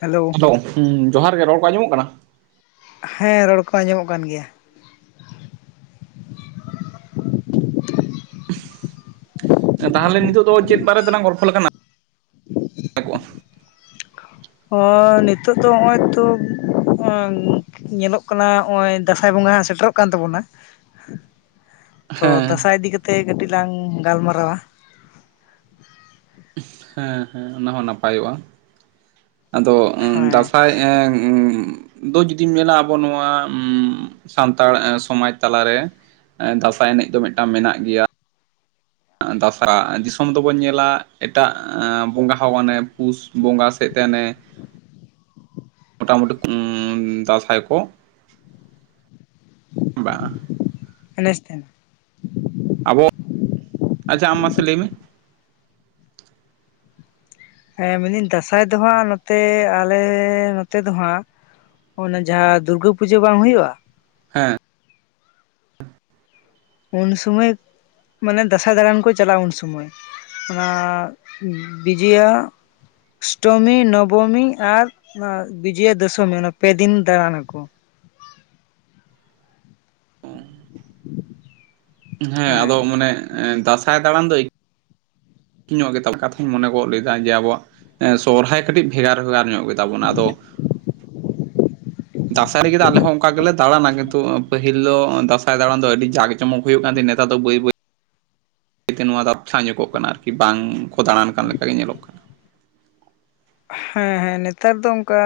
Hello. ᱦᱩᱸ ᱡᱚᱦᱟᱨ ᱜᱮ ᱨᱚᱲ ᱠᱚ ᱟᱸᱡᱚᱢᱚᱜ ᱠᱟᱱᱟ? ᱦᱮᱸ ᱨᱚᱲ ᱠᱚ ᱟᱸᱡᱚᱢᱚᱜ ᱠᱟᱱ ᱜᱮᱭᱟ᱾ ᱛᱟᱦᱚᱞᱮ ᱱᱤᱛᱚᱜ ᱫᱚ ᱪᱮᱫ ᱵᱟᱨᱮ ᱛᱮᱞᱟᱝ ᱜᱚᱞᱯᱚ ᱞᱮᱠᱷᱟᱱ ᱱᱟᱜ ᱚ ᱱᱤᱛᱳ ᱫᱚ ᱚᱭ ᱛᱚ ᱧᱮᱞᱚᱜ ᱠᱟᱱᱟ ᱱᱚᱭ ᱫᱟᱸᱥᱟᱭ ᱵᱚᱸᱜᱟ ᱦᱚᱸ ᱥᱮᱴᱮᱨᱚᱜ ᱠᱟᱱ ᱛᱟᱵᱚᱱᱟ᱾ ᱛᱚ ᱦᱮᱸ ᱫᱟᱸᱥᱟᱭ ᱤᱫᱤ ᱠᱟᱛᱮ ᱠᱟᱹᱴᱤᱡ ᱞᱟᱝ ᱜᱟᱞᱢᱟᱨᱟᱣᱟ᱾ ᱦᱮᱸ ᱦᱮᱸ ᱚᱱᱟ ᱦᱚᱸ ᱱᱟᱯᱟᱭᱚᱜᱟ ᱾ ᱟᱫᱚ ᱦᱮᱸ ᱫᱟᱸᱥᱟᱭ ᱮ ᱮ ᱫᱚ ᱡᱩᱫᱤᱢ ᱧᱮᱞᱟ ᱟᱵᱚ ᱱᱚᱣᱟ ᱥᱟᱱᱛᱟᱲ ᱥᱚᱢᱟᱡᱽ ᱛᱟᱞᱟᱨᱮ ᱫᱟᱸᱥᱟᱭ ᱮᱱᱮᱡ ᱫᱚ ᱢᱤᱫᱴᱟᱝ ᱢᱮᱱᱟᱜ ᱜᱮᱭᱟ ᱾ ᱫᱟᱸᱥᱟᱭ ᱫᱤᱥᱚᱢ ᱫᱚᱵᱚᱱ ᱧᱮᱞᱟ ᱮᱴᱟᱜ ᱵᱚᱸᱜᱟ ᱦᱚ ᱟᱱᱮ ᱯᱩᱥ ᱵᱚᱸᱜᱟ ᱥᱮᱫᱛᱮ ᱟᱱᱮ [unintelligible] ᱢᱳᱴᱟᱢᱩᱴᱤ ᱫᱟᱥᱟᱭ ᱠᱚ ᱵᱟᱝ ᱮᱱᱮᱥ ᱛᱟᱦᱮᱱᱟ ᱾ ᱟᱵᱚ ᱟᱪᱪᱷᱟ ᱟᱢ ᱢᱟᱥᱮ ᱞᱟᱹᱭ ᱢᱮ᱾ ᱦᱮᱸ ᱢᱮᱱᱫᱟᱹᱧ ᱫᱟᱸᱥᱟᱭ ᱫᱚ ᱦᱟᱸᱜ ᱱᱚᱛᱮ ᱟᱞᱮ ᱱᱚᱛᱮ ᱫᱚ ᱦᱟᱸᱜ ᱚᱱᱟ ᱡᱟᱦᱟᱸ ᱫᱩᱨᱜᱟᱹ ᱯᱩᱡᱟᱹ ᱵᱟᱝ ᱦᱩᱭᱩᱜ-ᱟ᱾ ᱦᱮᱸ᱾ ᱩᱱ ᱥᱚᱢᱚᱭ ᱢᱟᱱᱮ ᱫᱟᱸᱥᱟᱭ ᱫᱟᱬᱟᱱ ᱠᱚ ᱪᱟᱞᱟᱜ-ᱟ ᱩᱱ ᱥᱚᱢᱚᱭ ᱚᱱᱟ ᱵᱤᱡᱚᱭᱟ ᱚᱥᱴᱚᱢᱤ ᱱᱚᱵᱚᱢᱤ ᱟᱨ ᱚᱱᱟ ᱵᱤᱡᱚᱭᱟ ᱫᱚᱥᱚᱢᱤ ᱚᱱᱟ ᱯᱮ ᱫᱤᱱ ᱫᱟᱬᱟᱱᱟ ᱟᱠᱚ᱾ ᱦᱮᱸ ᱟᱫᱚ ᱢᱟᱱᱮ ᱫᱟᱸᱥᱟᱭ ᱫᱬᱟᱱ ᱫᱚ [inaudible] ᱠᱟᱛᱷᱟᱧ ᱢᱚᱱᱮ ᱜᱚᱫ ᱞᱮᱫᱟ ᱡᱮ ᱟᱵᱚᱣᱟᱜ ᱥᱚᱨᱦᱟᱭ ᱠᱟᱹᱴᱤᱡ ᱵᱷᱮᱜᱟᱨ ᱵᱷᱮᱜᱟᱨ ᱧᱚᱜ ᱜᱮᱛᱟᱵᱚᱱᱟ ᱟᱫᱚ [inaudible] ᱫᱟᱸᱥᱟᱭ ᱨᱮᱜᱮ ᱫᱚ ᱟᱞᱮ ᱦᱚᱸ ᱚᱱᱠᱟ ᱜᱮᱞᱮ ᱫᱟᱬᱟᱱᱟ ᱠᱤᱱᱛᱩ ᱯᱟᱹᱦᱤᱞ ᱫᱚ ᱫᱟᱸᱥᱟᱭ ᱫᱟᱬᱟᱱ ᱫᱚ ᱟᱹᱰᱤ ᱡᱟᱠ ᱡᱚᱢᱚᱠ ᱦᱩᱭᱩᱜ ᱠᱟᱱ ᱛᱟᱦᱮᱫ ᱱᱮᱛᱟᱨ ᱫᱚ ᱵᱟᱹᱭ ᱵᱟᱹᱭ ᱛᱮ ᱱᱚᱣᱟ ᱫᱚ ᱟᱯᱪᱷᱟ ᱧᱚᱜᱚᱜ ᱠᱟᱱᱟ ᱟᱨᱠᱤ ᱵᱟᱝ ᱠᱚ ᱫᱟᱬᱟᱱ ᱠᱟᱱ ᱞᱮᱠᱟ ᱜᱮ ᱧᱮᱞᱚᱜ ᱠᱟᱱᱟ᱾ ᱦᱮᱸ ᱦᱮᱸ ᱱᱮᱛᱟᱨ ᱫᱚ ᱚᱝᱠᱟ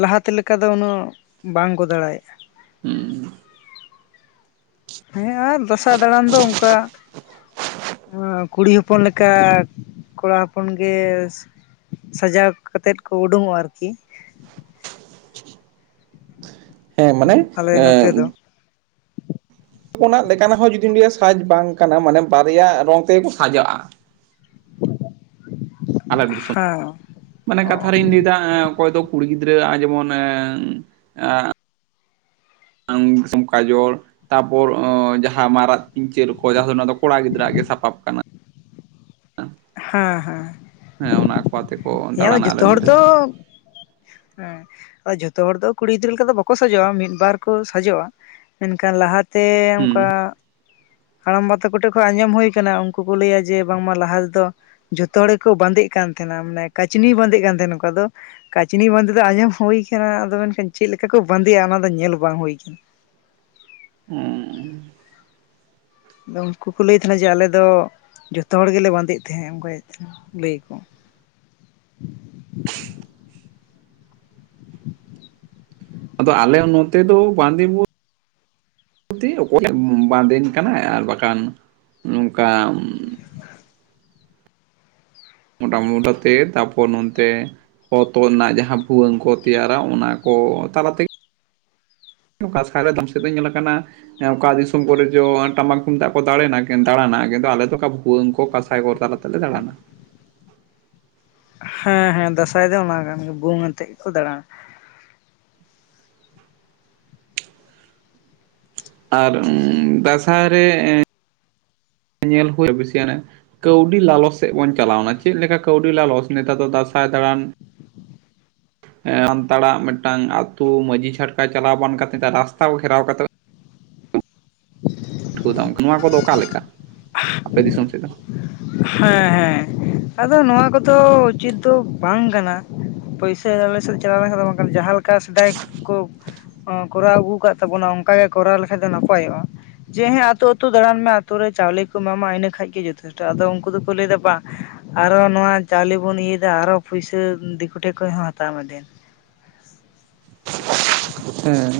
ᱞᱟᱦᱟᱛᱮ ᱞᱮᱠᱟ ᱫᱚ ᱩᱱᱟᱹᱜ ᱵᱟᱝ ᱠᱚ ᱫᱟᱲᱟᱭᱮᱜᱼᱟ᱾ [unintelligible] ᱦᱮᱸ ᱟᱨ ᱫᱟᱸᱥᱟᱭ ᱫᱟᱬᱟᱱ ᱫᱚ ᱚᱱᱠᱟ ᱠᱩᱲᱤ ᱦᱚᱯᱚᱱ ᱞᱮᱠᱟ ᱠᱚᱲᱟ ᱦᱚᱯᱚᱱ ᱜᱮ ᱥᱟᱡᱟᱣ ᱠᱟᱛᱮᱫ ᱠᱚ ᱩᱰᱩᱝᱚᱜᱼᱟ ᱟᱨᱠᱤ ᱦᱮᱸ ᱢᱟᱱᱮ ᱟᱞᱮ ᱱᱚᱛᱮ ᱫᱚ ᱦᱚᱯᱚᱱᱟᱜ ᱞᱮᱠᱟᱱᱟᱜ ᱦᱚᱸ ᱡᱩᱫᱤ ᱥᱟᱡᱽ ᱵᱟᱝ ᱠᱟᱱᱟ ᱢᱟᱱᱮ ᱵᱟᱨᱭᱟ ᱨᱚᱝ ᱛᱮᱜᱮ ᱠᱚ ᱥᱟᱡᱟᱜᱼᱟ ᱾ ᱟᱞᱟᱠ ᱫᱤᱥᱚᱢ ᱦᱮᱸ ᱢᱟᱱᱮ ᱚ ᱠᱟᱛᱷᱟ ᱨᱤᱧ ᱞᱟᱹᱭ ᱮᱫᱟ ᱚᱠᱚᱭ ᱫᱚ ᱠᱩᱲᱤ ᱜᱤᱫᱽᱨᱟᱹᱣᱟᱜ ᱡᱮᱢᱚᱱ ᱮᱸ [unintelligible] ᱠᱟᱡᱚᱞ ᱛᱟᱯᱚᱨ ᱡᱟᱦᱟᱸ ᱢᱟᱨᱟᱜ ᱯᱤᱧᱪᱟᱹᱨ ᱠᱚ ᱡᱟᱦᱟᱸ ᱫᱚ ᱠᱚᱲᱟ ᱜᱤᱫᱽᱨᱟᱹᱣᱟᱜ ᱜᱮ ᱥᱟᱯᱟᱵ ᱠᱟᱱᱟ᱾ ᱦᱮᱸ ᱦᱮᱸ ᱾ ᱦᱮᱸ ᱚᱱᱟ ᱠᱚ ᱟᱛᱮ ᱠᱚ ᱫᱟᱬᱟᱱᱟ ᱟᱞᱮ ᱦᱚᱲ ᱱᱚᱰᱮ᱾ ᱫᱚ ᱦᱮᱸ ᱡᱷᱚᱛᱚ ᱦᱚᱲ ᱫᱚ ᱠᱩᱲᱤ ᱜᱤᱫᱽᱨᱟᱹ ᱞᱮᱠᱟ ᱫᱚ ᱵᱟᱠᱚ ᱥᱟᱡᱚᱜᱼᱟ ᱢᱤᱫ ᱵᱟᱨ ᱠᱚ ᱥᱟᱡᱚᱜᱼᱟ ᱢᱮᱱᱠᱷᱟᱱ ᱞᱟᱦᱟ ᱛᱮ ᱚᱝᱠᱟ ᱦᱩᱸ ᱦᱟᱲᱟᱢ ᱵᱟ ᱛᱟᱠᱚᱴᱷᱮᱱ ᱠᱷᱚᱡ ᱟᱸᱡᱚᱢ ᱦᱩᱭ ᱟᱠᱟᱱᱟ ᱩᱱᱠᱩ ᱠᱚ ᱞᱟᱹᱭᱟ ᱡᱮ ᱵᱟᱝᱢᱟ ᱞᱟᱦᱟ ᱛᱮᱫᱚ ᱡᱚᱛᱚ ᱦᱚᱲ ᱜᱮᱠᱚ ᱵᱟᱸᱫᱮᱜ ᱠᱟᱱ ᱛᱟᱦᱮᱱᱟ ᱢᱟᱱᱮ ᱠᱟᱪᱱᱤ ᱵᱟᱸᱫᱮᱜ ᱠᱟᱱ ᱛᱟᱦᱮᱱᱟ ᱱᱚᱝᱠᱟ ᱫᱚ ᱠᱟᱪᱱᱤ ᱵᱟᱸᱫᱮ ᱫᱚ ᱟᱸᱡᱚᱢ ᱦᱩᱭ ᱠᱟᱱᱟ ᱟᱫᱚ ᱢᱮᱱᱠᱷᱟᱱ ᱪᱮᱫ ᱞᱮᱠᱟ ᱠᱚ ᱵᱟᱸᱫᱮᱜᱼᱟ ᱚᱱᱟᱫᱚ ᱧᱮᱞ ᱵᱟᱝ ᱦᱳᱭ ᱠᱟᱱᱟ᱾ ᱦᱩᱸᱻ ᱟᱫᱚ ᱩᱱᱠᱩ ᱠᱚ ᱞᱟᱹᱭᱮᱫ ᱛᱟᱦᱮᱱᱟ ᱡᱮ ᱟᱞᱮ ᱫᱚ ᱡᱚᱛᱚ ᱦᱚᱲ ᱜᱮᱞᱮ ᱵᱟᱸᱫᱮᱜ ᱛᱟᱦᱮᱸᱫ ᱚᱱᱠᱟᱭᱱᱟ ᱞᱟᱹᱭ ᱟᱠᱚ᱾ [unintelligible] ᱟᱫᱚ ᱟᱞᱮ ᱱᱚᱛᱮ ᱫᱚ ᱵᱟᱸᱫᱮ ᱵᱚᱞ ᱚᱠᱚᱭ ᱵᱟᱸᱫᱮᱱ ᱠᱟᱱᱟᱭ ᱟᱨ ᱵᱟᱠᱷᱟᱱ ᱱᱚᱝᱠᱟ ᱢᱳᱴ ᱢᱳᱴᱟ ᱛᱮ ᱛᱟᱯᱚᱨ ᱱᱚᱱᱛᱮ ᱦᱚᱛᱚᱛ ᱨᱮᱱᱟᱜ ᱡᱟᱦᱟᱸ ᱵᱷᱩᱣᱟᱹᱝ ᱠᱚ ᱛᱮᱭᱟᱨᱟ ᱚᱱᱟ ᱠᱚ ᱛᱟᱞᱟ ᱛᱮᱜᱮ ᱠᱟᱥ ᱨᱮ ᱫᱚᱢ ᱥᱮᱫ ᱫᱚ ᱧᱮᱞᱞᱟ ᱠᱟᱱᱟ ᱚᱠᱟ ᱫᱤᱥᱚᱢ ᱠᱚᱨᱮ ᱡᱚ ᱴᱟᱢᱟᱠ ᱛᱩᱢᱫᱟᱜ ᱠᱚ ᱫᱟᱲᱮ ᱫᱟᱬᱟᱱᱟ ᱠᱤᱱᱛᱩ ᱟᱞᱮ ᱫᱚ ᱚᱠᱟ ᱵᱷᱩᱣᱟᱹᱝ ᱠᱚ ᱠᱟᱸᱥᱟᱭ ᱠᱚ ᱛᱟᱞᱟᱛᱮ ᱛᱮᱞᱮ ᱫᱟᱬᱟᱱᱟ᱾ ᱦᱮᱸ ᱦᱮᱸ ᱫᱟᱸᱥᱟᱭ ᱫᱚ ᱚᱱᱟ ᱠᱟᱱ ᱜᱮᱭᱟ ᱵᱷᱩᱭᱟᱹᱝ ᱟᱛᱮᱜ ᱜᱮᱠᱚ ᱫᱟᱬᱟᱱᱟ᱾ ᱟᱨ ᱩᱸ ᱫᱟᱸᱥᱟᱭ ᱨᱮ ᱧᱮᱞ ᱦᱳᱭ ᱵᱮᱥᱤ ᱟᱱᱮ ᱠᱟᱹᱣᱰᱤ ᱞᱟᱞᱚᱪ ᱥᱮᱫ ᱵᱚᱱ ᱪᱟᱞᱟᱣᱱᱟ ᱪᱮᱫ ᱞᱮᱠᱟ ᱠᱟᱹᱣᱰᱤ ᱞᱟᱞᱚᱪ ᱱᱮᱛᱟᱨ ᱫᱚ ᱫᱟᱸᱥᱟᱭ ᱫᱟᱬᱟᱱ ᱥᱟᱱᱛᱟᱲᱟᱜ ᱢᱤᱫᱴᱟᱝ ᱟᱛᱩ ᱢᱟᱺᱡᱷᱤ ᱡᱷᱟᱴᱠᱟ ᱪᱟᱞᱟᱣ ᱵᱟᱟᱱ ᱠᱟᱛᱮ ᱨᱟᱥᱛᱟ ᱠᱚ ᱜᱷᱮᱨᱟᱣ ᱠᱟᱛᱮᱜ [unintelligible] ᱯᱟᱹᱴᱷᱩᱣᱟᱹ ᱫᱟᱢ ᱱᱚᱣᱟ ᱠᱚᱫᱚ ᱚᱠᱟᱮᱠᱟ ᱟᱯᱮ ᱫᱤᱥᱚᱢ ᱥᱮᱫ ᱫᱚ? ᱦᱮᱸ ᱦᱮᱸ ᱟᱫᱚ ᱱᱚᱣᱟ ᱠᱚᱫᱚ ᱩᱪᱤᱛ ᱫᱚ ᱵᱟᱝ ᱠᱟᱱᱟ᱾ ᱯᱩᱭᱥᱟᱹ ᱟᱞᱮ ᱥᱮᱫ ᱪᱟᱞᱟᱣ ᱞᱮᱱᱠᱷᱟᱱ ᱫᱚ ᱵᱟᱝᱠᱷᱟᱱ ᱡᱟᱦᱟᱸ ᱞᱮᱠᱟ ᱥᱮᱫᱟᱭ ᱠᱚ ᱠᱚᱨᱟᱣ ᱟᱹᱜᱩ ᱟᱠᱟᱜᱟ ᱛᱟᱵᱚᱱᱟ ᱚᱱᱠᱟᱜᱮ ᱠᱚᱨᱟᱣ ᱞᱮᱠᱷᱟᱡ ᱫᱚ ᱱᱟᱯᱟᱭᱚᱜᱼᱟ- ᱡᱮ ᱦᱮᱸ ᱟᱛᱳ ᱟᱹᱛᱳ ᱫᱟᱬᱟᱱ ᱢᱮ ᱟᱛᱳ ᱨᱮ ᱪᱟᱣᱞᱮ ᱠᱚ ᱮᱢᱟᱢᱟ ᱤᱱᱟᱹ ᱠᱷᱟᱱ ᱜᱮ ᱡᱚᱛᱷᱮᱥᱴᱚ᱾ ᱟᱫᱚ ᱩᱱᱠᱩ ᱫᱚᱠᱚ ᱞᱟᱭᱫᱚ ᱵᱟᱝ ᱟᱨᱚ ᱱᱚᱣᱟ ᱪᱟᱣᱞᱣ ᱵᱚᱱ ᱤᱭᱟᱹᱭᱮᱫᱟ ᱟᱨᱚ ᱯᱩᱭᱥᱟᱹ ᱫᱤᱠᱩ ᱴᱷᱮᱱ ᱠᱷᱚᱱᱦᱚ ᱦᱟᱛᱟᱣ ᱢᱮ ᱫᱮᱱ᱾ [unintelligible] ᱦᱮᱸ᱾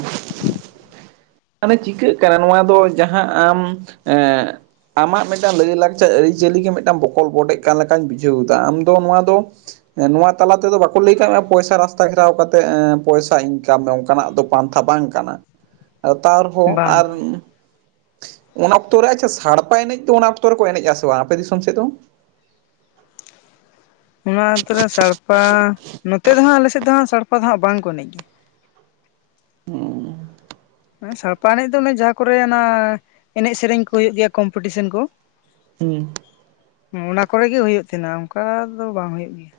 ᱢᱟᱱᱮ ᱪᱤᱠᱟᱹᱜ ᱠᱟᱱᱟ ᱱᱚᱣᱟ ᱫᱚ ᱡᱟᱦᱟᱸ ᱟᱢ ᱮᱸ ᱟᱢᱟᱜ ᱢᱤᱫᱴᱟᱱ ᱞᱟᱹᱭᱼᱞᱟᱠᱪᱟᱨ ᱟᱹᱨᱤᱪᱟᱹᱞᱤ ᱜᱮ ᱢᱤᱫᱴᱟᱝ ᱵᱚᱠᱚᱞ ᱵᱚᱰᱮᱡ ᱠᱟᱱ ᱞᱮᱠᱟᱧ ᱵᱩᱡᱷᱟᱹᱣ ᱫᱟ ᱟᱢ ᱫᱚ ᱱᱚᱣᱟ ᱫᱚ ᱱᱚᱣᱟ ᱛᱟᱞᱟ ᱛᱮᱫᱚ ᱵᱟᱠᱚ ᱞᱟᱹᱭ ᱠᱟᱜ ᱢᱮ ᱯᱚᱭᱥᱟ ᱨᱟᱥᱛᱟ ᱜᱷᱮᱨᱟᱣ ᱠᱟᱛᱮᱜ ᱯᱚᱭᱥᱟ ᱤᱱᱠᱟᱢ ᱢᱮ ᱚᱱᱠᱟᱱᱟᱜ ᱫᱚ ᱯᱟᱱᱛᱷᱟ ᱵᱟᱝ ᱠᱟᱱᱟ ᱟᱫᱚ ᱛᱟᱣ ᱨᱮᱦᱚᱸ ᱵᱟᱝ ᱟᱨ ᱠᱟᱱᱟ ᱩᱸ ᱚᱱᱟ ᱚᱠᱛᱚ ᱨᱮ ᱟᱪᱪᱷᱟ ᱥᱟᱲᱯᱟ ᱮᱱᱮᱡ ᱫᱚ ᱚᱱᱟ ᱚᱠᱛᱚ ᱨᱮᱠᱚ ᱮᱱᱮᱡ ᱟᱥᱮ ᱵᱟᱝ ᱟᱯᱮ ᱫᱤᱥᱚᱢ ᱥᱮᱫ ᱫᱚ? ᱚᱱᱟ ᱟᱳᱛ ᱨᱮ ᱥᱟᱲᱯᱟ ᱱᱚᱛᱮ ᱫᱚ ᱦᱟᱸᱜ ᱟᱞᱮᱥᱮᱫ ᱫᱚ ᱦᱟᱜ ᱥᱟᱲᱯᱟ ᱫᱚ ᱦᱟᱸᱜ ᱵᱟᱝ ᱠᱚ ᱮᱱᱮᱡ ᱜᱮᱭᱟ᱾ ᱦᱩᱸ ᱥᱟᱲᱯᱟ ᱮᱱᱮᱡ ᱫᱚ ᱚᱱᱮ ᱡᱟᱦᱟᱸ ᱠᱚᱨᱮ ᱚᱱᱟ ᱮᱱᱮᱡ ᱥᱮᱨᱮᱧ ᱠᱚ ᱦᱩᱭᱩᱜ ᱜᱮᱭᱟ ᱠᱚᱢᱯᱤᱴᱤᱥᱮᱱ ᱠᱚ᱾ ᱦᱩᱸ ᱚᱱᱟ ᱠᱚᱨᱮ ᱜᱮ ᱦᱳᱭᱳᱜ ᱛᱟᱦᱮᱸᱱᱟ ᱚᱱᱠᱟ ᱫᱚ ᱵᱟᱝ ᱦᱳᱭᱳᱜ ᱜᱮᱭᱟ᱾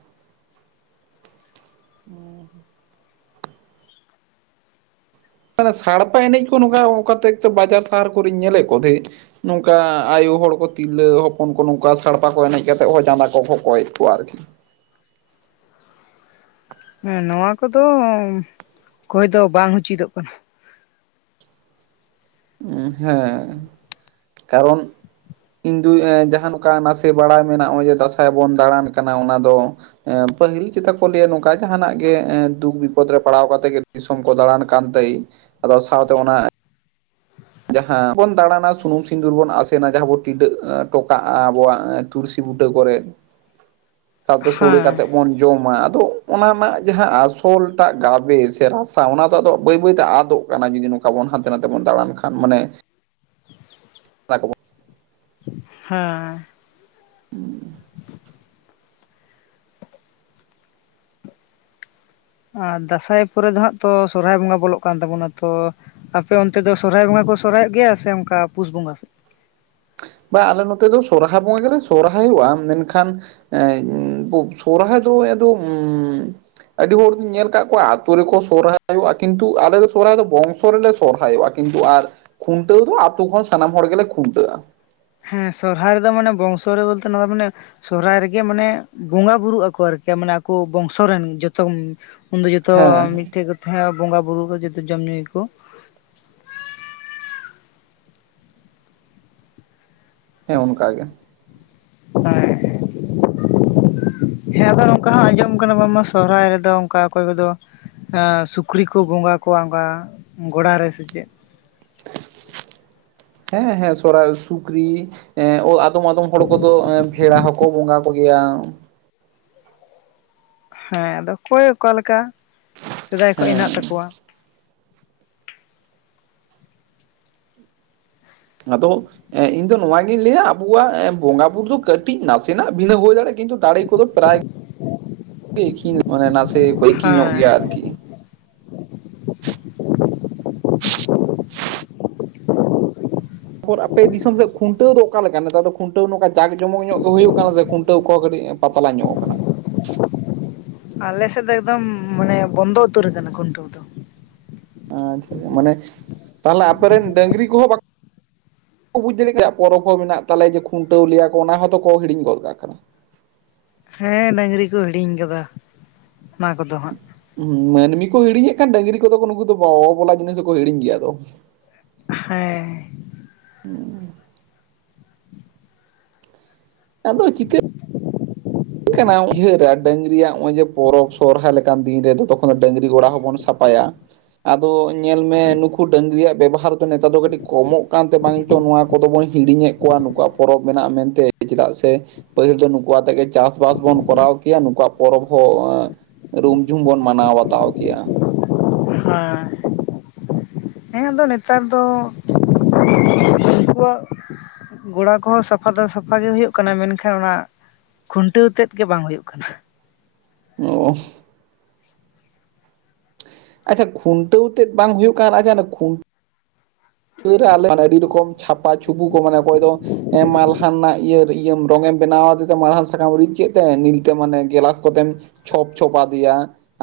ᱢᱟᱱᱮ ᱥᱟᱲᱯᱟ ᱮᱱᱮᱡ ᱠᱚ ᱱᱚᱝᱠᱟ ᱚᱱᱠᱟ ᱛᱮᱠᱛᱚ ᱵᱟᱡᱟᱨ ᱥᱟᱦᱟᱨ ᱠᱚᱨᱮᱧ ᱧᱮᱞᱮᱫ ᱠᱚ ᱛᱟᱦᱮᱸᱜ᱾ ᱱᱚᱝᱠᱟ ᱟᱭᱳ ᱦᱚᱲ ᱠᱚ ᱛᱤᱨᱞᱟᱹ ᱦᱚᱯᱚᱱ ᱠᱚ ᱱᱚᱝᱠᱟ ᱥᱟᱲᱯᱟ ᱠᱚ ᱮᱱᱮᱡ ᱠᱟᱛᱮᱫ ᱦᱚᱸ ᱪᱟᱸᱫᱟ ᱠᱚ ᱦᱚ ᱠᱚᱭᱮᱫ ᱠᱚᱣᱟ ᱟᱨᱠᱤ᱾ ᱦᱮᱸ ᱱᱚᱣᱟ ᱠᱚᱫᱚ ᱚᱠᱚᱭ ᱫᱚ ᱵᱟᱝ ᱩᱪᱤᱛᱚᱜ ᱠᱟᱱᱟ᱾ ᱩᱸ ᱦᱮᱸ ᱠᱟᱨᱚᱱ ᱤᱱ ᱫᱩ ᱡᱟᱦᱟᱸ ᱱᱚᱝᱠᱟ ᱱᱟᱥᱮ ᱵᱟᱲᱟᱭ ᱢᱮᱱᱟᱜᱼᱟ ᱱᱚᱜᱼᱚᱭ ᱡᱮ ᱫᱟᱸᱥᱟᱭ ᱵᱚᱱ ᱫᱟᱬᱟᱱ ᱠᱟᱱᱟ ᱚᱱᱟ ᱫᱚ ᱮᱸ ᱯᱟᱹᱦᱤᱞ ᱪᱮᱛᱟ ᱠᱚ ᱞᱟᱹᱭᱟ ᱱᱚᱝᱠᱟ ᱡᱟᱦᱟᱱᱟᱜ ᱜᱮ ᱮ ᱫᱩᱠ ᱵᱤᱯᱚᱫᱽ ᱨᱮ ᱯᱟᱲᱟᱣ ᱠᱟᱛᱮᱜ ᱜᱮ ᱫᱤᱥᱚᱢ ᱠᱚ ᱫᱟᱬᱟᱱ ᱠᱟᱱ ᱛᱮᱭ ᱟᱫᱚ ᱥᱟᱶᱛᱮ ᱚᱱᱟ ᱡᱟᱦᱟᱸ ᱵᱚᱱ ᱫᱟᱬᱟᱱᱟ ᱥᱩᱱᱩᱢ ᱥᱤᱸᱫᱩᱨ ᱵᱚᱱ ᱟᱥᱮᱱᱟ ᱡᱟᱦᱟᱸ ᱵᱚᱱ ᱴᱤᱰᱟᱹᱜ ᱴᱚᱠᱟᱜᱼᱟ ᱟᱵᱚᱣᱟᱜ ᱛᱩᱨᱥᱤ ᱵᱩᱴᱟᱹ ᱠᱚᱨᱮᱜ᱾ [inaudible] ᱥᱟᱶᱛᱮ ᱥᱳᱲᱮ ᱦᱮᱸ ᱠᱟᱛᱮᱫ ᱵᱚᱱ ᱡᱚᱢᱟ ᱟᱫᱚ ᱚᱱᱟ ᱨᱮᱱᱟᱜ ᱡᱟᱦᱟᱸ ᱟᱥᱚᱞᱴᱟᱜ ᱜᱟᱵᱮ ᱥᱮ ᱨᱟᱥᱟ ᱚᱱᱟ ᱫᱚ ᱟᱫᱚ ᱵᱟᱹᱭ ᱵᱟᱹᱭᱛᱮ ᱟᱫᱚᱜ ᱠᱟᱱᱟ ᱡᱩᱫᱤ ᱱᱚᱝᱠᱟ ᱵᱚᱱ ᱦᱟᱱᱛᱮ ᱱᱟᱛᱮ ᱵᱚᱱ ᱫᱟᱬᱟᱱ ᱠᱷᱟᱱ ᱢᱟᱱᱮ [inaudible] ᱦᱮᱸ᱾ [inaudible] ᱟᱸ ᱫᱟᱸᱥᱟᱭ ᱯᱚᱨᱮ ᱫᱚ ᱦᱟᱸᱜ ᱛᱚ ᱥᱚᱨᱦᱟᱭ ᱵᱚᱸᱜᱟ ᱵᱚᱞᱚᱜ ᱠᱟᱱ ᱛᱟᱵᱚᱱᱟ ᱛᱚ ᱟᱯᱮ ᱚᱱᱛᱮ ᱫᱚ ᱥᱚᱨᱦᱟᱭ ᱵᱚᱸᱜᱟ ᱠᱚ ᱥᱚᱨᱦᱟᱭᱚᱜ ᱜᱮᱭᱟ ᱥᱮ ᱚᱱᱠᱟ ᱯᱩᱥ ᱵᱚᱸᱜᱟ ᱥᱮᱫ? ᱵᱟ ᱟᱞᱮ ᱱᱚᱛᱮ ᱫᱚ ᱥᱚᱨᱦᱟᱭ ᱵᱚᱸᱜᱟ ᱜᱮᱞᱮ ᱥᱚᱨᱦᱟᱭᱚᱜᱼᱟ, ᱢᱮᱱᱠᱷᱟᱱ ᱮᱸ ᱥᱚᱨᱦᱟᱭ ᱫᱚ ᱮᱫᱚᱢ ᱟᱹᱰᱤ ᱦᱚᱲ ᱫᱩᱧ ᱧᱮᱞ ᱠᱟᱜ ᱠᱚᱣᱟ ᱟᱛᱳ ᱨᱮᱠᱚ ᱥᱚᱦᱨᱟᱭᱚᱜᱼᱟ ᱠᱤᱱᱛᱩ ᱟᱞᱮ ᱫᱚ ᱥᱚᱦᱨᱟᱭ ᱫᱚ ᱵᱚᱝᱥᱚ ᱨᱮᱞᱮ ᱥᱚᱨᱦᱟᱭᱚᱜᱼᱟ᱾ ᱠᱤᱱᱛᱩ ᱟᱨ ᱠᱷᱩᱱᱴᱟᱹᱣ ᱫᱚ ᱟᱛᱳ ᱠᱷᱚᱱ ᱥᱟᱱᱟᱢ ᱦᱚᱲ ᱜᱮᱞᱮ ᱠᱷᱩᱱᱴᱟᱹᱜᱼᱟ᱾ ᱦᱮᱸ ᱥᱚᱨᱦᱟᱭ ᱨᱮᱫᱚ ᱢᱟᱱᱮ ᱵᱚᱝᱥᱚ ᱨᱮ ᱵᱚᱞᱛᱮ ᱱᱚᱣᱟ ᱢᱟᱱᱮ ᱥᱚᱦᱨᱟᱭ ᱨᱮᱜᱮ ᱢᱟᱱᱮ ᱵᱚᱸᱜᱟ ᱵᱩᱨᱩᱜ ᱟᱠᱚ ᱟᱨᱠᱤ ᱢᱟᱱᱮ ᱟᱠᱚ ᱵᱚᱝᱥᱚ ᱨᱮᱱ ᱡᱚᱛᱚ᱾ ᱩᱱᱫᱚ ᱡᱚᱛᱚ ᱦᱮᱸ ᱢᱤᱫᱴᱷᱮᱡ ᱠᱚ ᱛᱟᱦᱮᱸ ᱵᱚᱸᱜᱟ ᱵᱩᱨᱩ ᱠᱚ ᱡᱚᱛᱚ ᱡᱚᱢ ᱧᱩᱭᱟᱠᱚ᱾ ᱦᱮᱸ ᱚᱱᱠᱟ ᱜᱮ᱾ [inaudible] ᱦᱮᱸ ᱟᱫᱚ ᱱᱚᱝᱠᱟ ᱦᱚᱸ ᱟᱸᱡᱚᱢ ᱠᱟᱱᱟ ᱵᱟᱝᱢᱟ ᱥᱚᱦᱨᱟᱭ ᱨᱮᱫᱚ ᱚᱱᱠᱟ ᱚᱠᱚᱭ ᱠᱚᱫᱚ ᱮᱸ ᱥᱩᱠᱨᱤ ᱠᱚ ᱵᱚᱸᱜᱟ ᱠᱚᱣᱟ ᱚᱱᱠᱟ ᱜᱚᱲᱟᱨ ᱨᱮ ᱥᱮ ᱪᱮᱫ? ᱦᱮᱸ ᱦᱮᱸ ᱥᱚᱦᱨᱟᱭ ᱨᱮ ᱥᱩᱠᱨᱤ ᱮᱸ [inaudible] ᱟᱫᱚᱢ ᱟᱫᱚᱢ ᱦᱚᱲ ᱠᱚᱫᱚ ᱵᱷᱮᱲᱟ ᱦᱚᱸᱠᱚ ᱵᱚᱸᱜᱟ ᱠᱚᱜᱮᱭᱟ᱾ ᱦᱮᱸ ᱟᱫᱚ ᱚᱠᱚᱭ ᱚᱠᱟ ᱞᱮᱠᱟ ᱥᱮᱫᱟᱭ ᱠᱷᱚᱡ ᱦᱮᱸ ᱦᱮᱱᱟᱜ ᱛᱟᱠᱚᱣᱟ᱾ ᱟᱫᱚ ᱤᱧ ᱫᱚ ᱱᱚᱣᱟ ᱜᱤᱧ ᱞᱟᱹᱭᱟ ᱟᱵᱚᱣᱟᱜ ᱵᱚᱸᱜᱟ ᱵᱩᱨᱩ ᱫᱚ ᱠᱟᱹᱴᱤᱡ ᱱᱟᱥᱮᱱᱟᱜ ᱵᱤᱱᱟᱹ ᱦᱩᱭ ᱫᱟᱲᱮᱜ ᱠᱤᱱᱛᱩ ᱫᱟᱲᱮ ᱠᱚᱫᱚ ᱯᱨᱟᱭ [inaudible] ᱮᱠᱤ ᱢᱟᱱᱮ ᱱᱟᱥᱮ ᱠᱚ ᱮᱠᱤ ᱪᱚᱜ ᱜᱮᱭᱟ ᱦᱮᱸ ᱟᱨᱠᱤ᱾ ᱯᱚᱨ ᱟᱯᱮ ᱫᱤᱥᱚᱢ ᱥᱮᱫ ᱠᱷᱩᱱᱴᱟᱹᱣ ᱫᱚ ᱚᱠᱟ ᱞᱮᱠᱟ ᱱᱮᱛᱟᱨ ᱫᱚ ᱠᱷᱩᱱᱴᱟᱹᱣ ᱱᱚᱝᱠᱟ ᱡᱟᱠ ᱡᱚᱢᱚᱠ ᱧᱚᱜ ᱜᱮ ᱦᱩᱭᱩᱜ ᱠᱟᱱᱟ ᱥᱮ ᱠᱷᱩᱱᱴᱟᱹᱣ ᱠᱚ ᱠᱟᱹᱴᱤᱡ ᱯᱟᱛᱞᱟ ᱧᱚᱜ ᱟᱠᱟᱱᱟ? ᱟᱞᱮ ᱥᱮᱫ ᱫᱚ ᱮᱠᱫᱚᱢ ᱢᱟᱱᱮ ᱵᱚᱱᱫᱚ ᱩᱛᱟᱹᱨ ᱟᱠᱟᱱᱟ ᱠᱷᱩᱱᱴᱟᱹᱣ ᱫᱚ᱾ ᱟᱪᱪᱷᱟ ᱪᱟᱷᱟ ᱢᱟᱱᱮ ᱛᱟᱦᱟᱞᱮ ᱟᱯᱮ ᱨᱮᱱ ᱰᱟᱹᱝᱨᱤ ᱠᱚᱦᱚᱸ ᱵᱟ ᱵᱩᱡᱽ ᱫᱟᱲᱮ [inaudible] ᱯᱚᱨᱚᱵᱽ ᱦᱚᱸ ᱢᱮᱱᱟᱜ ᱛᱟᱞᱮᱭᱟ ᱡᱮ ᱠᱷᱩᱱᱴᱟᱹᱣ ᱞᱮᱭᱟ ᱠᱚ ᱚᱱᱟ ᱦᱚᱸᱛᱚ ᱠᱚ ᱦᱤᱲᱤᱧ ᱜᱚᱫ ᱠᱟᱜ ᱠᱟᱱᱟ᱾ ᱦᱮᱸ ᱰᱟᱹᱝᱨᱤ ᱠᱚ ᱦᱤᱲᱤᱧ ᱟᱠᱟᱫᱟ ᱚᱱᱟ ᱠᱚᱫᱚ ᱦᱟᱸᱜ᱾ ᱦᱩᱸ ᱢᱟᱹᱱᱢᱤ ᱠᱚ ᱦᱤᱲᱤᱧᱮᱫ ᱠᱷᱟᱱ ᱰᱝᱨᱤ ᱠᱚᱫᱚ ᱠᱚ ᱱᱩᱠᱩ ᱫᱚ ᱵᱟ ᱚᱵᱚᱞᱟ ᱡᱤᱱᱤᱥ ᱫᱚᱠᱚ ᱦᱤᱲᱤᱧ ᱜᱮᱭᱟ ᱛᱚ᱾ ᱦᱮᱸ᱾ ᱟᱫᱚ ᱪᱤᱠᱟᱹ ᱠᱟᱱᱟ ᱩᱭᱦᱟᱹᱨᱟ ᱰᱟᱹᱝᱨᱤᱭᱟᱜ ᱦᱚᱸᱜᱼᱚᱭ ᱡᱮ ᱯᱚᱨᱚᱵᱽ ᱥᱚᱨᱦᱟᱭ ᱞᱮᱠᱟᱱ ᱫᱤᱱ ᱨᱮ ᱫᱚ ᱛᱚᱠᱷᱚᱱ ᱫᱚ ᱰᱟᱹᱝᱨᱤ ᱜᱚᱲᱟ ᱦᱚᱸᱵᱚᱱ ᱥᱟᱯᱟᱭᱟ᱾ ᱟᱫᱚ ᱧᱮᱞ ᱢᱮ ᱱᱩᱠᱩ ᱰᱟᱹᱝᱨᱤᱭᱟᱜ ᱵᱮᱵᱚᱦᱟᱨ ᱫᱚ ᱱᱮᱛᱟᱨ ᱫᱚ ᱠᱟᱹᱴᱤᱡ ᱠᱚᱢᱚᱜ ᱠᱟᱱᱛᱮ ᱵᱟᱝ ᱪᱚ ᱱᱚᱣᱟ ᱠᱚᱫᱚ ᱵᱚᱱ ᱦᱤᱲᱤᱧᱮᱫ ᱠᱚᱣᱟ ᱱᱩᱠᱩᱣᱟᱜ ᱯᱚᱨᱚᱵᱽ ᱢᱮᱱᱟᱜᱼᱟ ᱢᱮᱱᱛᱮ ᱪᱮᱫᱟᱜ ᱥᱮ ᱯᱟᱹᱦᱤᱞ ᱫᱚ ᱱᱩᱠᱩ ᱟᱛᱮᱜᱮ ᱪᱟᱥᱵᱟᱥ ᱵᱚᱱ ᱠᱚᱨᱟᱣ ᱠᱮᱭᱟ ᱱᱩᱠᱩᱣᱟᱜ ᱯᱚᱨᱚᱵᱽ ᱦᱚᱸ ᱨᱩᱢ ᱡᱷᱩᱢ ᱵᱚᱱ ᱢᱟᱱᱟᱣ ᱵᱟᱛᱟᱣ ᱠᱮᱭᱟ᱾ ᱦᱮᱸ᱾ ᱦᱮᱸ ᱟᱫᱚ ᱱᱮᱛᱟᱨ ᱫᱚ ᱩᱱᱠᱩᱣᱟᱜ ᱜᱚᱲᱟ ᱠᱚᱦᱚᱸ ᱥᱟᱯᱷᱟ ᱫᱚ ᱥᱟᱯᱷᱟ ᱜᱮ ᱦᱩᱭᱩᱜ ᱠᱟᱱᱟ, ᱢᱮᱱᱠᱷᱟᱱ ᱚᱱᱟ ᱠᱷᱩᱱᱴᱟᱹᱣ ᱛᱮᱫ ᱜᱮ ᱵᱟᱝ ᱦᱩᱭᱩᱜ ᱠᱟᱱᱟ᱾ ᱚᱻ ᱟᱪᱪᱷᱟ ᱠᱷᱩᱱᱴᱟᱹᱣ ᱛᱮᱫ ᱵᱟᱝ ᱦᱩᱭᱩᱜ ᱠᱟᱱᱟ ᱟᱪᱪᱷᱟ ᱠᱷᱩᱱ ᱴᱟᱹᱣ ᱨᱮ ᱟᱞᱮ ᱟᱹᱰᱤ ᱨᱚᱠᱚᱢ ᱪᱷᱟᱯᱟ ᱪᱷᱩᱵᱤ ᱠᱚ ᱢᱟᱱᱮ ᱚᱠᱚᱭ ᱫᱚ ᱢᱟᱞᱦᱟᱱ ᱨᱮᱱᱟᱜ ᱤᱭᱟᱹ ᱤᱭᱟᱹ ᱨᱚᱝ ᱮᱢ ᱵᱮᱱᱟᱣ ᱟᱫᱮᱛᱮ ᱢᱟᱞᱦᱟᱱ ᱥᱟᱠᱟᱢ ᱨᱤᱫ ᱠᱮᱫ ᱛᱮ ᱱᱤᱞᱛᱮ ᱢᱟᱱᱮ ᱜᱮᱞᱟᱥ ᱠᱚᱛᱮᱢ ᱪᱷᱚᱯ ᱪᱷᱚᱯ ᱟᱫᱮᱭᱟ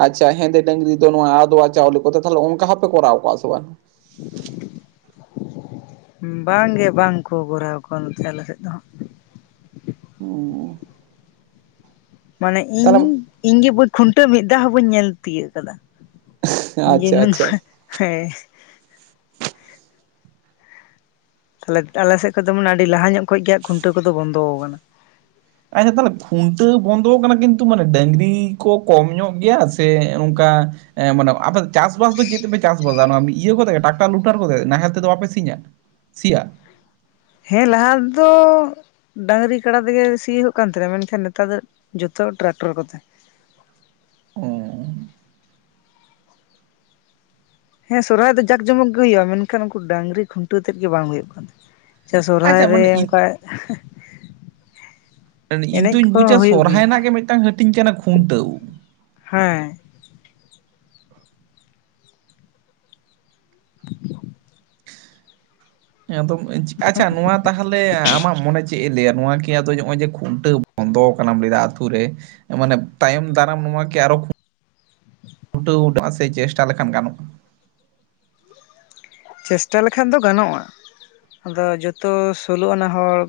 ᱟᱪᱪᱷᱟ ᱦᱮᱸᱫᱮ ᱰᱟᱝᱨᱤ ᱫᱚ ᱱᱚᱣᱟ ᱟᱫᱣᱟ ᱪᱟᱣᱞᱮ ᱠᱚᱫᱚ ᱛᱟᱦᱚᱞᱮ ᱚᱱᱠᱟ ᱦᱚᱸᱯᱮ ᱠᱚᱨᱟᱣ ᱟᱠᱚᱣᱟ ᱥᱮ ᱵᱟᱝ? [inaudible] ᱵᱟᱝ ᱜᱮ ᱵᱟᱝ ᱠᱚ ᱠᱚᱨᱟᱣ ᱠᱚᱣᱟ ᱱᱚᱛᱮ ᱟᱞᱮ ᱥᱮᱫ ᱫᱚ [unintelligible] ᱢᱟᱱᱮ ᱤᱧ ᱛᱟᱦᱚᱞᱮ ᱤᱧ ᱜᱮ [unintelligible] ᱠᱷᱩᱱᱴᱟᱹᱣ ᱢᱤᱫ ᱫᱷᱟᱣ ᱦᱚᱸ ᱵᱟᱹᱧ ᱧᱮᱞ ᱛᱤᱭᱳᱜ ᱠᱟᱫᱟ᱾ ᱟᱪᱪᱷᱟ ᱟᱪᱪᱷᱟ [unintelligible] ᱦᱮᱸ ᱛᱟᱦᱞᱮ ᱟᱞᱮ ᱥᱮᱫ ᱠᱷᱚᱡ ᱢᱟᱱᱮ ᱟᱹᱰᱤ ᱞᱟᱦᱟ ᱧᱚᱜ ᱠᱷᱚᱡ ᱜᱮ ᱠᱷᱩᱱᱴᱟᱹᱣ ᱠᱚᱫᱚ ᱵᱚᱱᱫᱚ ᱟᱠᱟᱱᱟ᱾ ᱟᱪᱪᱷᱟ ᱛᱟᱦᱚᱞᱮ ᱠᱷᱩᱱᱴᱟᱹᱣ ᱵᱚᱱᱫᱚ ᱠᱟᱱᱟ ᱠᱤᱱᱛᱩ ᱢᱟᱱᱮ ᱰᱟᱹᱝᱨᱤ ᱠᱚ ᱠᱚᱢ ᱧᱚᱜ ᱜᱮᱭᱟ ᱥᱮ ᱚᱝᱠᱟ ᱚᱻ ᱢᱟᱱᱮ ᱟᱯᱮ ᱪᱟᱥᱵᱟᱥ ᱫᱚ ᱪᱮᱫ ᱛᱮᱯᱮ ᱪᱟᱥ ᱵᱟᱥᱟ ᱤᱭᱟᱹ ᱠᱚᱫᱚ ᱴᱟᱠᱴᱟᱨ ᱞᱩᱴᱟᱨ ᱱᱟᱦᱮᱞ ᱛᱮᱫᱚ ᱥᱤᱭᱟ ᱥᱤᱭᱟ᱾ ᱦᱮᱸ ᱞᱟᱦᱟ ᱛᱮᱫᱚ ᱰᱟᱹᱝᱨᱤ ᱠᱟᱰᱟ ᱛᱮᱜᱮ ᱥᱤᱭ ᱦᱩᱭᱩᱜ ᱠᱟᱱ ᱛᱟᱦᱮᱱᱟ ᱢᱮᱱᱠᱷᱟᱱ ᱱᱮᱛᱟᱨ ᱫᱚ ᱡᱚᱛᱚ ᱴᱨᱟᱠᱴᱚᱨ ᱠᱚᱛᱮ᱾ ᱚ ᱦᱮᱸ ᱥᱚᱨᱚᱦᱟᱭ ᱫᱚ ᱡᱟᱠ ᱡᱚᱢᱚᱠ ᱜᱮ ᱦᱩᱭᱩᱜᱼᱟ᱾ ᱢᱮᱱᱠᱷᱟᱱ ᱩᱱᱠᱩ ᱰᱟᱝᱨᱤ ᱠᱷᱩᱱᱴᱟᱹᱣ ᱛᱮᱫ ᱜᱮ ᱵᱟᱝ ᱦᱩᱭᱩᱜ ᱠᱟᱱᱟ᱾ ᱥᱚᱨᱦᱟᱭ ᱟᱪᱪᱷᱟ ᱨᱮ ᱢᱟᱱᱮ ᱤᱧ ᱚᱱᱠᱟ ᱤᱧ ᱮᱱᱮᱡ ᱫᱚᱩᱧ ᱠᱚ ᱵᱩᱡᱟ ᱦᱩᱭᱩᱜ ᱥᱚᱨᱦᱟᱭ ᱜᱮᱭᱟ ᱨᱮᱱᱟᱜ ᱜᱮ ᱢᱤᱫᱴᱟᱝ ᱦᱟᱹᱴᱤᱧ ᱠᱟᱱᱟ ᱠᱷᱩᱱᱴᱟᱹᱣ᱾ ᱦᱮᱸ᱾ [inaudible] ᱮᱫᱚᱢ [unintelligible] ᱟᱪᱪᱷᱟ ᱱᱚᱣᱟ ᱛᱟᱦᱚᱞᱮ ᱟᱢᱟᱜ ᱢᱚᱱᱮ ᱪᱮᱫ ᱮ ᱞᱟᱹᱭᱟ ᱛᱟᱦᱟᱞᱮ ᱟᱢᱟᱜ ᱢᱚᱱᱮ ᱪᱮᱫ ᱞᱮᱭᱟ ᱱᱚᱣᱟ ᱠᱤ ᱟᱫᱚ ᱱᱚᱜᱼᱚᱭ ᱡᱮ ᱠᱷᱩᱱᱴᱟᱹ ᱵᱚᱱᱫᱚ ᱟᱠᱟᱱᱟ ᱟᱛᱳ ᱨᱮ? ᱢᱟᱱᱮ ᱛᱟᱭᱚᱢ ᱫᱟᱨᱟᱢ ᱱᱚᱣᱟ ᱠᱤ ᱟᱨᱚ ᱴᱷᱩᱠᱟᱹᱣ [unintelligible] ᱪᱮᱥᱴᱟ ᱞᱮᱠᱷᱟᱱ ᱜᱟᱱᱚᱜᱼᱟ? ᱪᱮᱥᱴᱟ ᱞᱮᱠᱷᱟᱱ ᱫᱚ ᱜᱟᱱᱚᱜᱼᱟ᱾ ᱟᱫᱚ ᱡᱚᱛᱚ ᱥᱳᱞᱳ ᱟᱱᱟ ᱦᱚᱲ?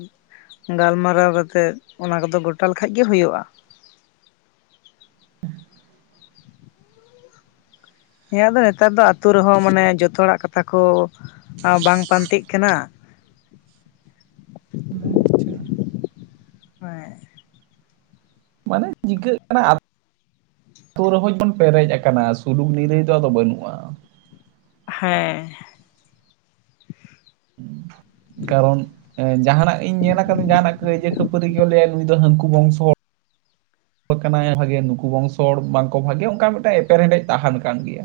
ᱜᱟᱞᱢᱟᱨᱟᱣ ᱠᱟᱛᱮᱫ ᱚᱱᱟ ᱠᱚᱫᱚ ᱜᱚᱴᱟ ᱞᱮᱠᱷᱟᱡ ᱜᱮ ᱦᱩᱭᱩᱜᱼᱟ᱾ ᱦᱮᱸ ᱟᱫᱚ ᱱᱮᱛᱟᱨ ᱫᱚ ᱟᱹᱛᱩ ᱨᱮᱦᱚᱸ ᱢᱟᱱᱮ ᱡᱚᱛᱚ ᱦᱚᱲᱟᱜ ᱠᱟᱛᱷᱟ ᱠᱚ ᱵᱟᱝ ᱯᱟᱱᱛᱮᱜ ᱠᱟᱱᱟ᱾ [unintelligible] ᱢᱟᱱᱮ ᱪᱤᱠᱟᱹᱜ ᱠᱟᱱᱟ ᱟᱹᱛᱩ [unintelligible] ᱵᱚᱱ ᱯᱮᱨᱮᱡ ᱟᱠᱟᱱᱟ ᱥᱩᱞᱩᱠ ᱱᱤᱨᱟᱹᱭ ᱟᱫᱚ ᱵᱟᱹᱱᱩᱜᱼᱟ᱾ ᱦᱮᱸ᱾ ᱦᱩᱸ᱾ ᱠᱟᱨᱚᱱ ᱡᱟᱦᱟᱱᱟᱜ ᱤᱧ ᱧᱮᱞ ᱟᱠᱟᱫᱟ ᱡᱟᱦᱟᱱᱟᱜ ᱠᱟᱹᱭᱡᱟᱹ ᱠᱷᱟᱹᱯᱟᱹᱨᱤ ᱜᱮ ᱞᱟᱹᱭᱟ ᱱᱩᱭ ᱫᱚ ᱦᱟᱹᱱᱠᱩ ᱵᱚᱝᱥᱚ [inaudible] ᱠᱟᱱᱟᱭ ᱵᱷᱟᱜᱮ ᱱᱩᱠᱩ ᱵᱚᱝᱥᱚ ᱦᱚᱲ ᱵᱟᱝᱠᱚ ᱵᱷᱟᱜᱮ ᱚᱱᱠᱟ ᱢᱤᱫᱴᱟᱝ ᱮᱯᱮᱨᱦᱮᱰᱮᱡ ᱛᱟᱦᱮᱱ ᱠᱟᱱ ᱜᱮᱭᱟ᱾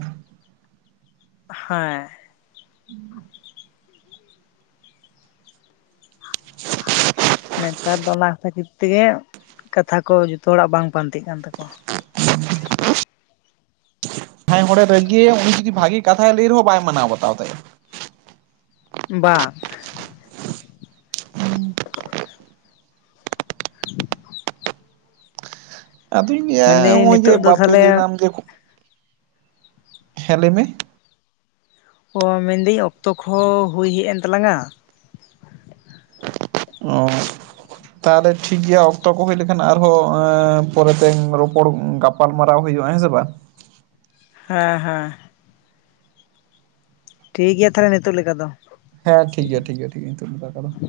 ᱦᱮᱸ᱾ [inaudible] ᱱᱮᱛᱟᱨ ᱫᱚ ᱚᱱᱟ ᱠᱷᱟᱹᱛᱤᱨ ᱛᱮᱜᱮ ᱠᱟᱛᱷᱟ ᱠᱚ ᱡᱚᱛᱚ ᱦᱚᱲᱟᱜ ᱵᱟᱝ ᱯᱟᱱᱛᱮᱜ ᱠᱟᱱ ᱛᱟᱠᱚᱣᱟ᱾ [inaudible] ᱦᱮᱸ ᱡᱟᱦᱟᱭ ᱦᱚᱲᱮ ᱨᱟᱹᱜᱤᱭᱟᱭ ᱩᱱᱤ ᱡᱩᱫᱤ ᱵᱷᱟᱜᱤ ᱠᱟᱛᱷᱟᱭ ᱞᱟᱹᱭ ᱨᱮᱦᱚᱸ ᱵᱟᱭ ᱢᱟᱱᱟᱣ ᱵᱟᱛᱟᱣ ᱛᱟᱭᱟ᱾ ᱵᱟᱝ [inaudible] ᱟᱫᱚᱧ ᱞᱟᱹᱭᱟ ᱢᱮᱱᱫᱟᱹᱧ ᱱᱚᱜᱼᱚᱭ ᱡᱮ ᱱᱤᱛᱚᱜ ᱫᱚ ᱵᱟᱯᱮ ᱛᱟᱦᱚᱞᱮ [unintelligible] ᱦᱮᱸ ᱞᱟᱹᱭ ᱢᱮ᱾ ᱚ ᱢᱮᱱᱫᱟᱹᱧ ᱚᱠᱛᱚ ᱠᱩᱦᱚ ᱦᱩᱭ ᱦᱮᱡ ᱮᱱ ᱛᱟᱞᱟᱝᱟ ᱾ [unintelligible] ᱛᱟᱦᱚᱞᱮ ᱴᱷᱤᱠ ᱜᱮᱭᱟ ᱚᱠᱛᱚ ᱠᱚ ᱦᱩᱭ ᱞᱮᱠᱷᱟᱱ ᱟᱨᱦᱚᱸ ᱮᱸ ᱯᱚᱨᱮᱛᱮ ᱨᱚᱯᱚᱲ ᱜᱟᱯ ᱜᱟᱯᱟᱞᱢᱟᱨᱟᱣ ᱦᱩᱭᱩᱜᱼᱟ ᱦᱮᱸ ᱥᱮ ᱵᱟᱝ ᱾ ᱦᱮᱸ ᱦᱮᱸ ᱾ ᱴᱷᱤᱠ ᱜᱮᱭᱟ ᱛᱟᱦᱚᱞᱮ ᱱᱤᱛᱚᱜ ᱞᱮᱠᱟ ᱫᱚ ᱾ ᱦᱮᱸ ᱴᱷᱤᱠ ᱜᱮᱭᱟ ᱴᱷᱤᱠ ᱜᱮᱭᱟ ᱴᱷᱤᱠ ᱜᱮᱭᱟ ᱱᱤᱛᱚᱜ ᱞᱮᱠᱟ ᱫᱚ ᱾